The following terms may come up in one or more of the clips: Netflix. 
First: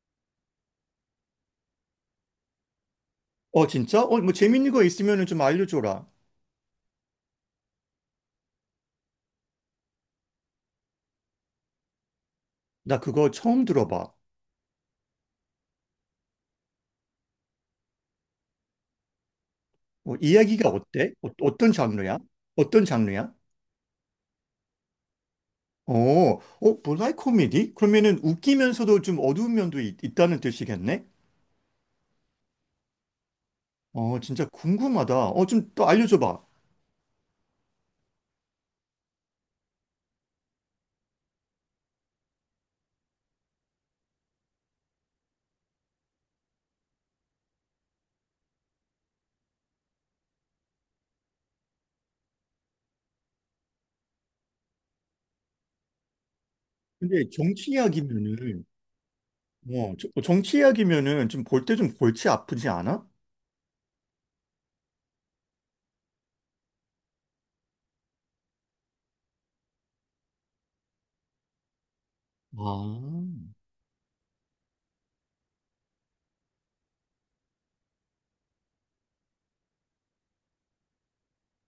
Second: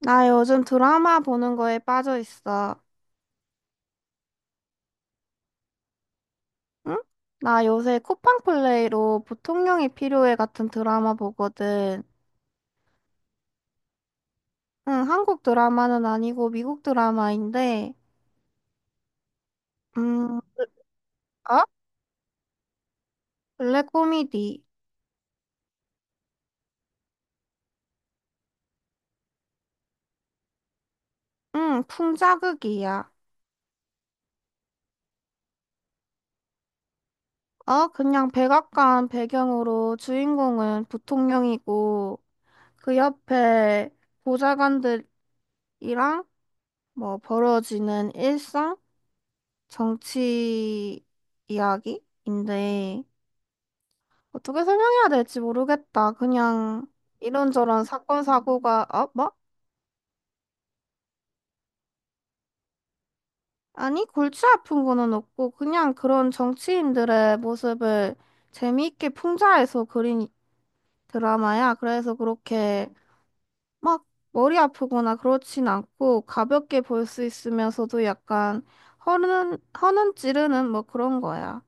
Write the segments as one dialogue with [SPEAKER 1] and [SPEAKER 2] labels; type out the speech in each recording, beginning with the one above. [SPEAKER 1] 나 요즘 드라마 보는 거에 빠져 있어.
[SPEAKER 2] 진짜? 뭐 재밌는 거 있으면 좀 알려줘라.
[SPEAKER 1] 응? 나 요새 쿠팡플레이로 보통령이 필요해 같은 드라마 보거든.
[SPEAKER 2] 나 그거 처음 들어봐.
[SPEAKER 1] 응, 한국 드라마는 아니고 미국 드라마인데, 음,
[SPEAKER 2] 이야기가 어때? 어,
[SPEAKER 1] 어?
[SPEAKER 2] 떤 장르야? 어떤 장르야?
[SPEAKER 1] 블랙 코미디.
[SPEAKER 2] 어, 블랙 코미디? 그러면은 웃기면서도 좀 어두운 면도 있, 다는 뜻이겠네?
[SPEAKER 1] 응, 풍자극이야.
[SPEAKER 2] 진짜 궁금하다. 좀 또 알려줘봐.
[SPEAKER 1] 어, 그냥 백악관 배경으로 주인공은 부통령이고, 그 옆에 보좌관들이랑 뭐 벌어지는 일상? 정치 이야기인데, 어떻게 설명해야 될지 모르겠다. 그냥
[SPEAKER 2] 근데 정치
[SPEAKER 1] 이런저런 사건
[SPEAKER 2] 이야기면은,
[SPEAKER 1] 사고가. 어? 뭐?
[SPEAKER 2] 정치 이야기면은 좀 볼 때 좀 골치 아프지 않아?
[SPEAKER 1] 아니, 골치 아픈 거는 없고 그냥 그런 정치인들의 모습을 재미있게 풍자해서 그린 드라마야. 그래서 그렇게
[SPEAKER 2] 아,
[SPEAKER 1] 막 머리 아프거나 그렇진 않고 가볍게 볼 수 있으면서도 약간 허는 찌르는 뭐 그런 거야.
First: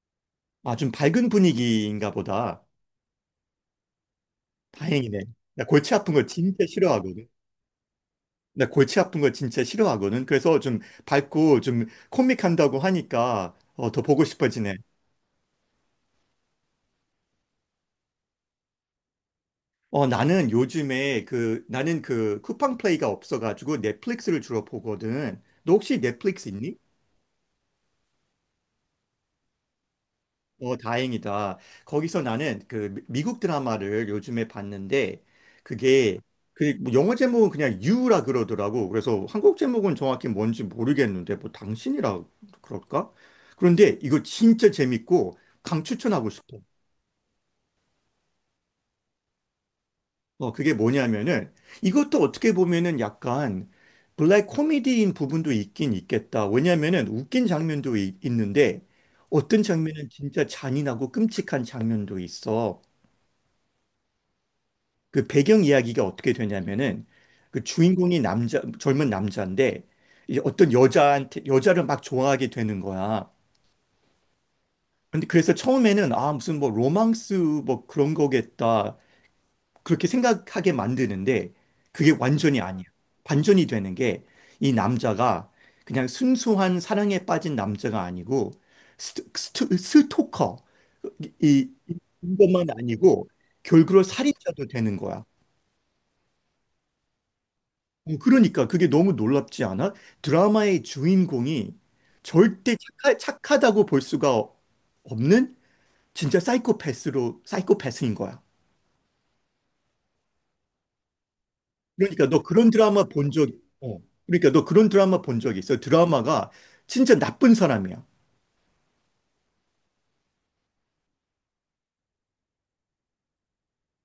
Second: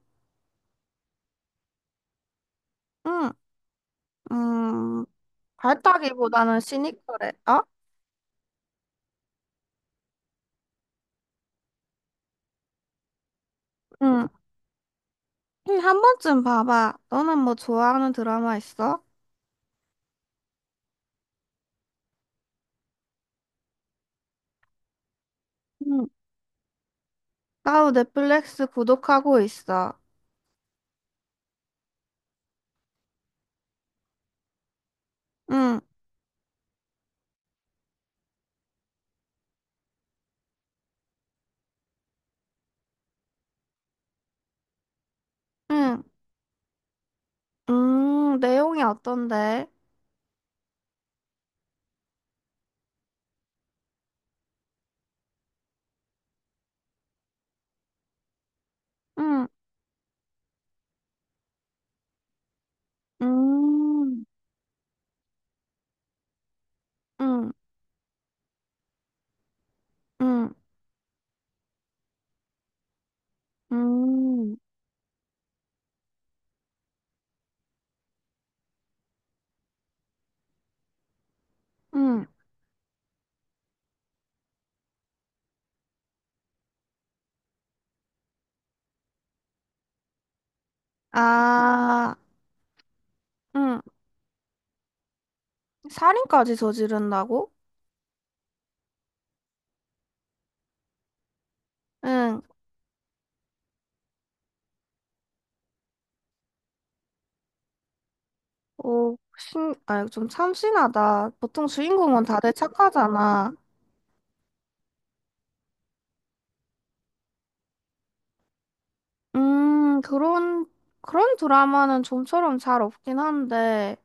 [SPEAKER 2] 아, 좀 밝은 분위기인가 보다.
[SPEAKER 1] 응, 음,
[SPEAKER 2] 다행이네. 나 골치 아픈 거
[SPEAKER 1] 밝다기보다는
[SPEAKER 2] 진짜 싫어하거든.
[SPEAKER 1] 시니컬해. 어?
[SPEAKER 2] 나 골치 아픈 거 진짜 싫어하거든. 그래서 좀 밝고 좀 코믹한다고 하니까 더 보고
[SPEAKER 1] 응.
[SPEAKER 2] 싶어지네.
[SPEAKER 1] 응, 한 번쯤 봐봐. 너는 뭐 좋아하는 드라마 있어?
[SPEAKER 2] 나는 요즘에 그 나는 그 쿠팡 플레이가 없어가지고 넷플릭스를 주로 보거든. 너 혹시
[SPEAKER 1] 응.
[SPEAKER 2] 넷플릭스 있니?
[SPEAKER 1] 나도 넷플릭스 구독하고 있어.
[SPEAKER 2] 다행이다. 거기서 나는 미국 드라마를 요즘에 봤는데
[SPEAKER 1] 응,
[SPEAKER 2] 그게 그뭐 영어 제목은 그냥 유라 그러더라고. 그래서 한국 제목은 정확히 뭔지 모르겠는데 뭐 당신이라 그럴까? 그런데 이거 진짜 재밌고
[SPEAKER 1] 응,
[SPEAKER 2] 강추천하고 싶어.
[SPEAKER 1] 내용이 어떤데?
[SPEAKER 2] 그게 뭐냐면은 이것도 어떻게 보면은 약간 블랙 코미디인 부분도 있긴 있겠다. 왜냐면은 웃긴 있는데
[SPEAKER 1] 응,
[SPEAKER 2] 어떤 장면은 진짜 잔인하고 끔찍한 장면도 있어.
[SPEAKER 1] 음,
[SPEAKER 2] 그 배경 이야기가 어떻게 되냐면은
[SPEAKER 1] 응,
[SPEAKER 2] 그 주인공이 남자, 젊은 남자인데 이제
[SPEAKER 1] 응,
[SPEAKER 2] 어떤 여자한테, 여자를 막 좋아하게 되는 거야.
[SPEAKER 1] 응
[SPEAKER 2] 근데 그래서 처음에는 아, 무슨 뭐 로망스 뭐 그런 거겠다. 그렇게 생각하게 만드는데 그게
[SPEAKER 1] 응.
[SPEAKER 2] 완전히 아니야. 반전이 되는 게 이 남자가 그냥 순수한 사랑에 빠진 남자가 아니고 스토커
[SPEAKER 1] 아,
[SPEAKER 2] 이것만 아니고
[SPEAKER 1] 응.
[SPEAKER 2] 결국은 살인자도 되는 거야.
[SPEAKER 1] 살인까지 저지른다고?
[SPEAKER 2] 그러니까 그게 너무 놀랍지 않아? 드라마의 주인공이
[SPEAKER 1] 응.
[SPEAKER 2] 절대 착하다고 볼 수가 없는 진짜 사이코패스로 사이코패스인 거야.
[SPEAKER 1] 오, 신, 아, 좀 참신하다. 보통 주인공은
[SPEAKER 2] 그러니까 너
[SPEAKER 1] 다들
[SPEAKER 2] 그런 드라마 본 적,
[SPEAKER 1] 착하잖아.
[SPEAKER 2] 어. 그러니까 너 그런 드라마 본 적 있어. 드라마가 진짜 나쁜 사람이야.
[SPEAKER 1] 음, 그런, 그런 드라마는 좀처럼 잘 없긴 한데.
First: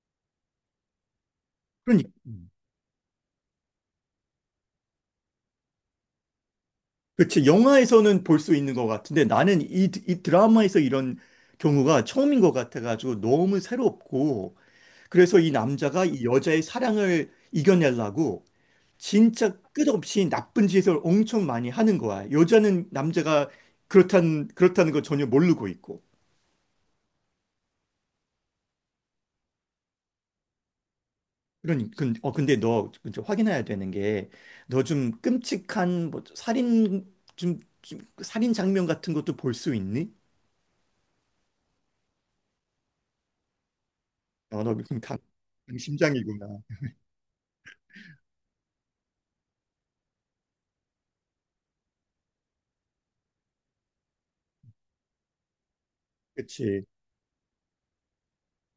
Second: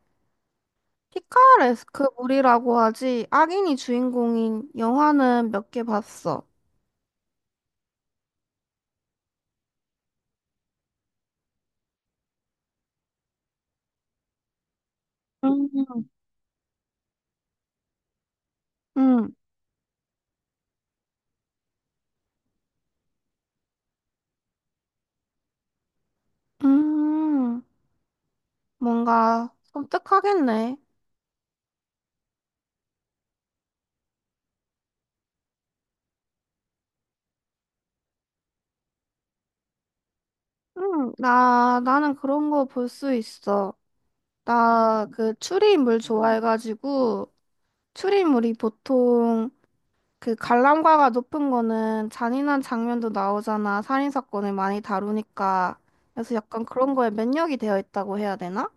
[SPEAKER 1] 피카레스크
[SPEAKER 2] 그러니까. 음.
[SPEAKER 1] 물이라고 하지. 악인이 주인공인 영화는 몇 개 봤어.
[SPEAKER 2] 그렇지. 영화에서는 볼 수 있는 것 같은데 나는 이 드라마에서 이런 경우가 처음인 것 같아가지고 너무 새롭고 그래서 이 남자가
[SPEAKER 1] 음.
[SPEAKER 2] 이 여자의 사랑을 이겨내려고
[SPEAKER 1] 응.
[SPEAKER 2] 진짜 끝없이 나쁜 짓을 엄청 많이 하는 거야. 여자는 남자가 그렇다는 걸 전혀 모르고 있고.
[SPEAKER 1] 음, 뭔가 섬뜩하겠네.
[SPEAKER 2] 그러니 근, 어 근데 너 이제 확인해야 되는 게 너 좀 끔찍한 뭐 좀 살인 장면 같은 것도 볼 수 있니?
[SPEAKER 1] 응, 나는 그런 거 볼 수 있어.
[SPEAKER 2] 어, 너 지금
[SPEAKER 1] 나
[SPEAKER 2] 강,
[SPEAKER 1] 그 추리인물
[SPEAKER 2] 강심장이구나.
[SPEAKER 1] 좋아해가지고, 추리인물이 보통 그 관람가가 높은 거는 잔인한 장면도 나오잖아. 살인사건을 많이 다루니까. 그래서 약간
[SPEAKER 2] 그치.
[SPEAKER 1] 그런 거에 면역이 되어 있다고 해야 되나?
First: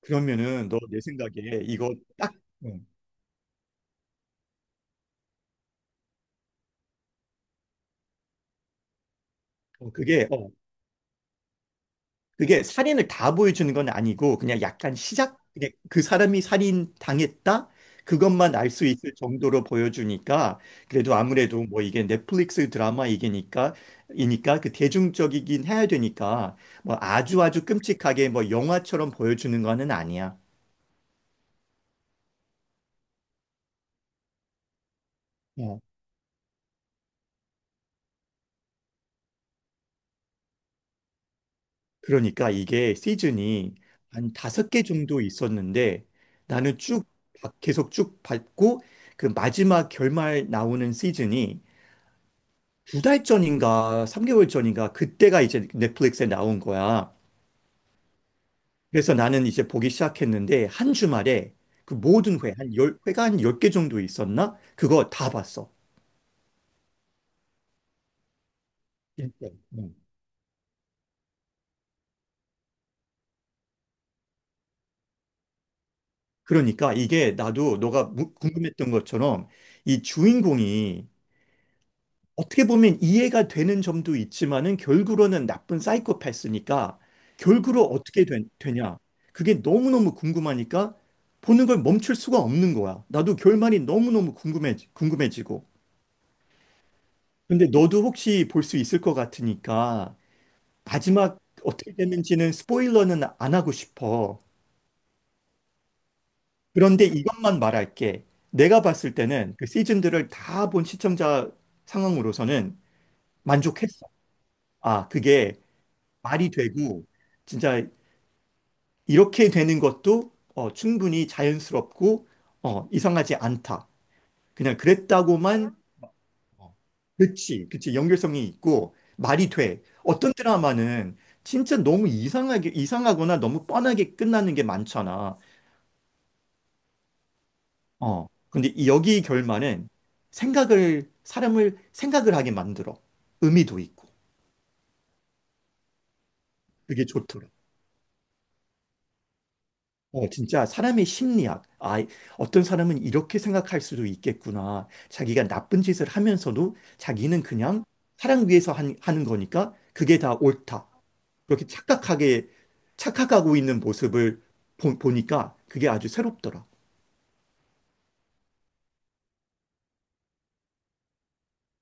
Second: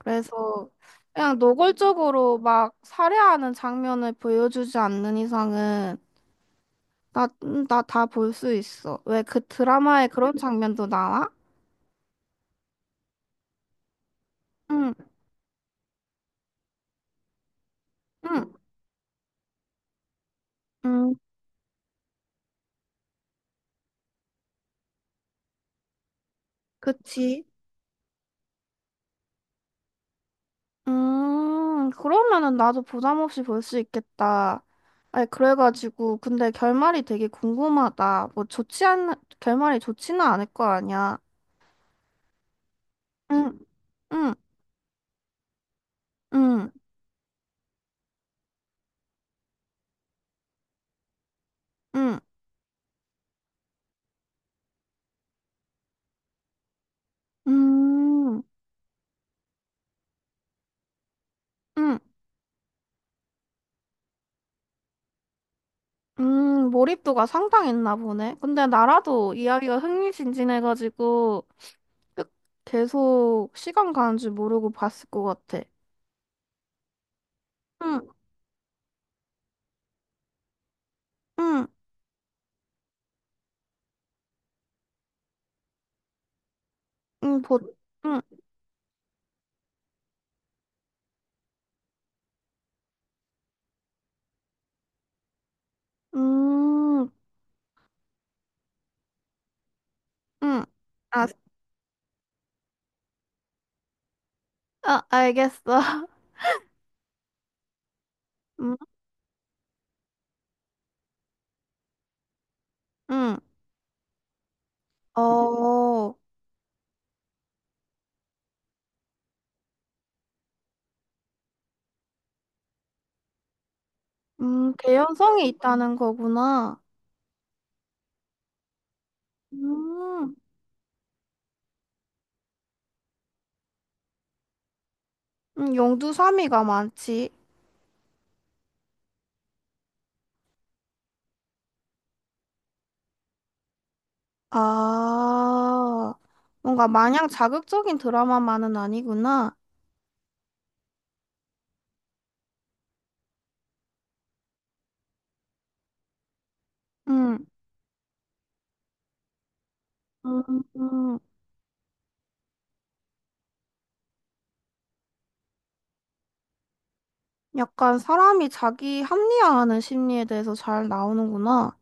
[SPEAKER 2] 그러면은 너 내
[SPEAKER 1] 그냥
[SPEAKER 2] 생각에 이거 딱
[SPEAKER 1] 노골적으로 막
[SPEAKER 2] 어,
[SPEAKER 1] 살해하는 장면을 보여주지 않는 이상은 나다 볼 수 있어. 왜 그
[SPEAKER 2] 어,
[SPEAKER 1] 드라마에
[SPEAKER 2] 그게
[SPEAKER 1] 그런
[SPEAKER 2] 어,
[SPEAKER 1] 장면도 나와?
[SPEAKER 2] 그게 살인을 다 보여주는 건 아니고 그냥
[SPEAKER 1] 응,
[SPEAKER 2] 약간 시작 그냥 그 사람이 살인 당했다
[SPEAKER 1] 응,
[SPEAKER 2] 그것만 알 수 있을 정도로 보여주니까
[SPEAKER 1] 응,
[SPEAKER 2] 그래도 아무래도 뭐 이게 넷플릭스 드라마 이게니까 이니까 그 대중적이긴 해야 되니까 뭐 아주
[SPEAKER 1] 그치.
[SPEAKER 2] 아주 끔찍하게 뭐 영화처럼 보여주는 거는 아니야.
[SPEAKER 1] 그러면은 나도 부담 없이 볼 수 있겠다. 아니,
[SPEAKER 2] 어.
[SPEAKER 1] 그래가지고, 근데 결말이 되게 궁금하다. 결말이 좋지는 않을 거 아니야.
[SPEAKER 2] 그러니까 이게
[SPEAKER 1] 응,
[SPEAKER 2] 시즌이 한
[SPEAKER 1] 응,
[SPEAKER 2] 다섯 개 정도 있었는데
[SPEAKER 1] 응,
[SPEAKER 2] 나는 쭉 계속 쭉 봤고 그 마지막 결말 나오는 시즌이
[SPEAKER 1] 응,
[SPEAKER 2] 두 달 전인가 3개월 전인가 그때가 이제 넷플릭스에 나온 거야.
[SPEAKER 1] 응,
[SPEAKER 2] 그래서 나는 이제 보기 시작했는데 한 주말에
[SPEAKER 1] 응.
[SPEAKER 2] 한 열 회가 한 10개 정도 있었나? 그거 다 봤어.
[SPEAKER 1] 몰입도가 상당했나 보네. 근데 나라도
[SPEAKER 2] 일단.
[SPEAKER 1] 이야기가
[SPEAKER 2] 음.
[SPEAKER 1] 흥미진진해가지고 끝- 계속 시간 가는 줄 모르고 봤을 것 같아.
[SPEAKER 2] 그러니까 이게 나도 너가
[SPEAKER 1] 응,
[SPEAKER 2] 무- 궁금했던 것처럼 이 주인공이
[SPEAKER 1] 응,
[SPEAKER 2] 어떻게 보면 이해가 되는 점도 있지만은 결국으로는 나쁜 사이코패스니까
[SPEAKER 1] 응,
[SPEAKER 2] 결국으로
[SPEAKER 1] 응,
[SPEAKER 2] 어떻게 된- 되냐? 그게 너무너무 궁금하니까 보는 걸 멈출 수가 없는 거야. 나도 결말이 너무너무 궁금해지고.
[SPEAKER 1] 음,
[SPEAKER 2] 근데 너도 혹시 볼 수 있을 것 같으니까
[SPEAKER 1] 응. 아,
[SPEAKER 2] 마지막 어떻게 됐는지는 스포일러는 안 하고 싶어.
[SPEAKER 1] 아, 알겠어.
[SPEAKER 2] 그런데 이것만 말할게.
[SPEAKER 1] 음,
[SPEAKER 2] 내가 봤을 때는 그 시즌들을 다 본 시청자 상황으로서는
[SPEAKER 1] 응.
[SPEAKER 2] 만족했어. 그게
[SPEAKER 1] 어,
[SPEAKER 2] 말이 되고 진짜 이렇게 되는 것도 충분히 자연스럽고 이상하지 않다. 그냥
[SPEAKER 1] 개연성이
[SPEAKER 2] 그랬다고만
[SPEAKER 1] 있다는
[SPEAKER 2] 어,
[SPEAKER 1] 거구나.
[SPEAKER 2] 그치, 그치. 연결성이 있고 말이 돼. 어떤
[SPEAKER 1] 음,
[SPEAKER 2] 드라마는 진짜 너무 이상하거나 너무 뻔하게 끝나는 게 많잖아.
[SPEAKER 1] 용두사미가 많지.
[SPEAKER 2] 어. 근데 여기 결말은 사람을 생각을 하게 만들어. 의미도 있고.
[SPEAKER 1] 아, 뭔가
[SPEAKER 2] 그게
[SPEAKER 1] 마냥
[SPEAKER 2] 좋더라.
[SPEAKER 1] 자극적인 드라마만은 아니구나.
[SPEAKER 2] 진짜 사람의 심리학. 아, 어떤 사람은 이렇게 생각할 수도 있겠구나. 자기가 나쁜 짓을 하면서도 자기는
[SPEAKER 1] 음.
[SPEAKER 2] 그냥 사랑 위해서 하는 거니까 그게 다 옳다.
[SPEAKER 1] 음,
[SPEAKER 2] 그렇게 착각하게, 착각하고 있는 모습을 보니까 그게 아주 새롭더라.
[SPEAKER 1] 약간 사람이 자기 합리화하는 심리에 대해서 잘 나오는구나.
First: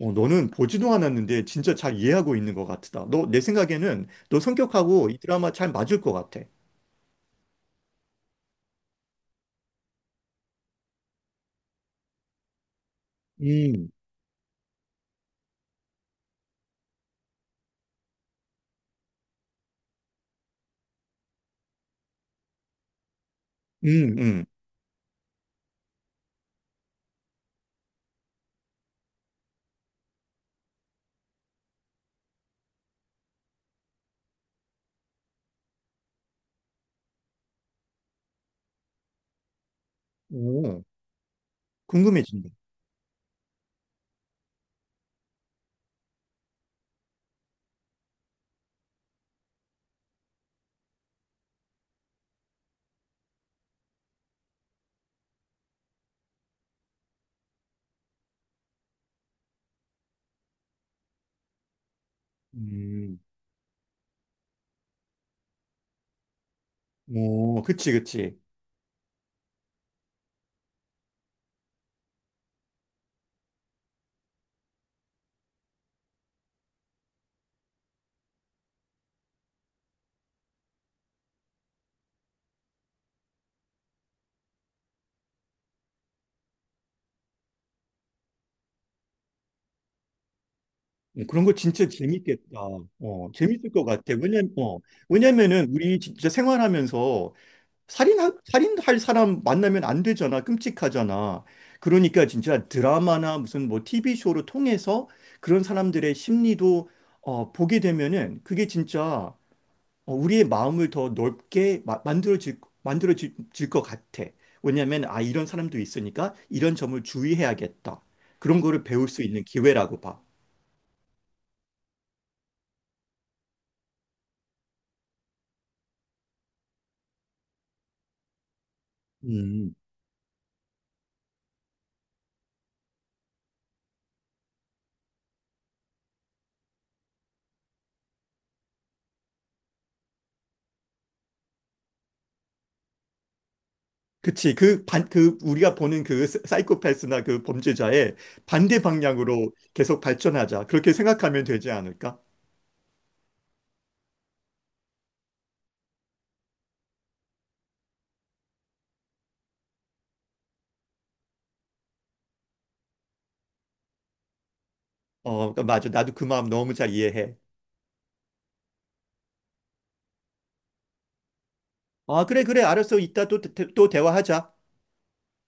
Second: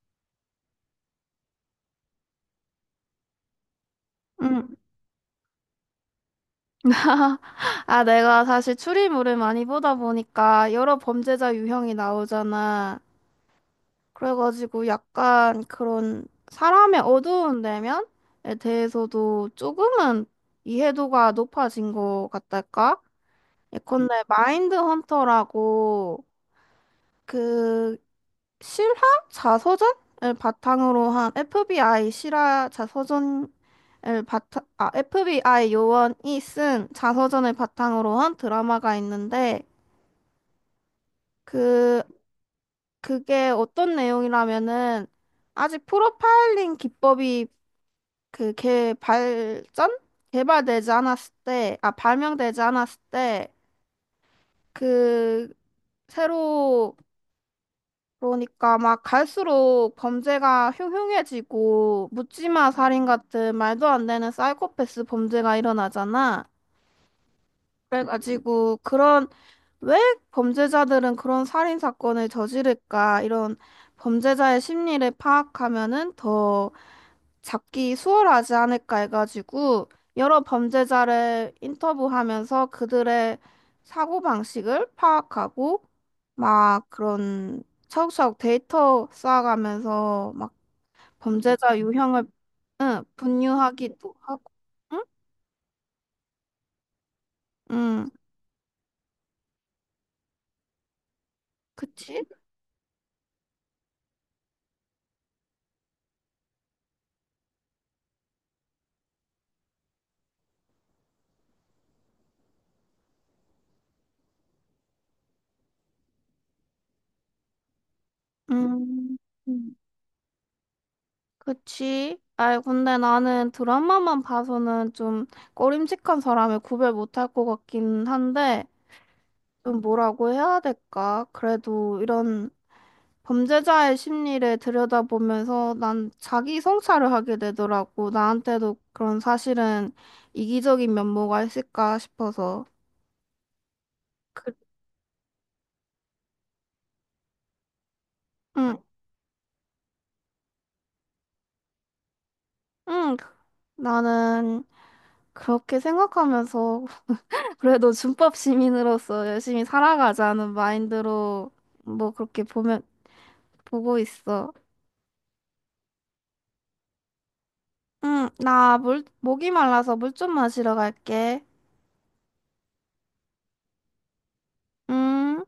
[SPEAKER 2] 너는 보지도 않았는데 진짜 잘 이해하고 있는 것 같다. 너, 내 생각에는 너
[SPEAKER 1] 음.
[SPEAKER 2] 성격하고 이 드라마 잘 맞을 것 같아.
[SPEAKER 1] 아, 내가 사실 추리물을 많이 보다 보니까 여러 범죄자 유형이 나오잖아.
[SPEAKER 2] 음,
[SPEAKER 1] 그래가지고 약간 그런 사람의 어두운 내면에 대해서도 조금은 이해도가 높아진 것 같달까?
[SPEAKER 2] 음,
[SPEAKER 1] 예컨대
[SPEAKER 2] 음.
[SPEAKER 1] 마인드 헌터라고 그 실화 자서전을 바탕으로 한 FBI 실화 자서전을 바탕, 아, FBI 요원이 쓴 자서전을 바탕으로 한 드라마가 있는데,
[SPEAKER 2] 오,
[SPEAKER 1] 그,
[SPEAKER 2] 궁금해진다.
[SPEAKER 1] 그게 어떤 내용이라면은 아직 프로파일링 기법이 그 개 발전 개발되지 않았을 때, 아, 발명되지 않았을 때 그 새로, 그러니까 막 갈수록 범죄가 흉흉해지고 묻지마 살인
[SPEAKER 2] 음,
[SPEAKER 1] 같은 말도 안 되는 사이코패스 범죄가 일어나잖아.
[SPEAKER 2] 오, 그치, 그치.
[SPEAKER 1] 그래가지고 그런, 왜 범죄자들은 그런 살인 사건을 저지를까, 이런 범죄자의 심리를 파악하면은 더 잡기 수월하지 않을까 해가지고 여러 범죄자를 인터뷰하면서 그들의 사고방식을 파악하고 막 그런 차곡차곡 데이터 쌓아가면서 막
[SPEAKER 2] 그런 거
[SPEAKER 1] 범죄자
[SPEAKER 2] 진짜
[SPEAKER 1] 유형을
[SPEAKER 2] 재밌겠다.
[SPEAKER 1] 응,
[SPEAKER 2] 재밌을 것
[SPEAKER 1] 분류하기도
[SPEAKER 2] 같아.
[SPEAKER 1] 하고. 응?
[SPEAKER 2] 왜냐면은 우리 진짜 생활하면서
[SPEAKER 1] 응,
[SPEAKER 2] 살인, 살인할 사람 만나면 안 되잖아. 끔찍하잖아.
[SPEAKER 1] 그치?
[SPEAKER 2] 그러니까 진짜 드라마나 무슨 뭐 TV쇼를 통해서 그런 사람들의 심리도 보게 되면은 그게 진짜 우리의 마음을 더 넓게 만들어질 것 같아. 이런 사람도 있으니까 이런 점을 주의해야겠다. 그런 거를 배울
[SPEAKER 1] 음,
[SPEAKER 2] 수 있는
[SPEAKER 1] 음,
[SPEAKER 2] 기회라고 봐.
[SPEAKER 1] 그치? 아이, 근데 나는 드라마만 봐서는 좀 꺼림칙한 사람을 구별 못할 것 같긴 한데
[SPEAKER 2] 음.
[SPEAKER 1] 좀 뭐라고 해야 될까? 그래도 이런 범죄자의 심리를 들여다보면서 난 자기 성찰을 하게 되더라고. 나한테도 그런 사실은 이기적인 면모가 있을까 싶어서. 그,
[SPEAKER 2] 그치. 그 우리가 보는 사이코패스나 그 범죄자의
[SPEAKER 1] 응,
[SPEAKER 2] 반대 방향으로 계속 발전하자. 그렇게 생각하면 되지 않을까?
[SPEAKER 1] 응. 나는 그렇게 생각하면서 그래도 준법 시민으로서 열심히 살아가자는 마인드로 뭐 그렇게 보면 보고 있어.
[SPEAKER 2] 그러니까 맞아. 나도 그 마음 너무 잘 이해해.
[SPEAKER 1] 응, 나 물, 목이 말라서 물 좀 마시러 갈게.
[SPEAKER 2] 아, 그래, 그래. 알았어. 이따 또, 또 대화하자.
[SPEAKER 1] 응.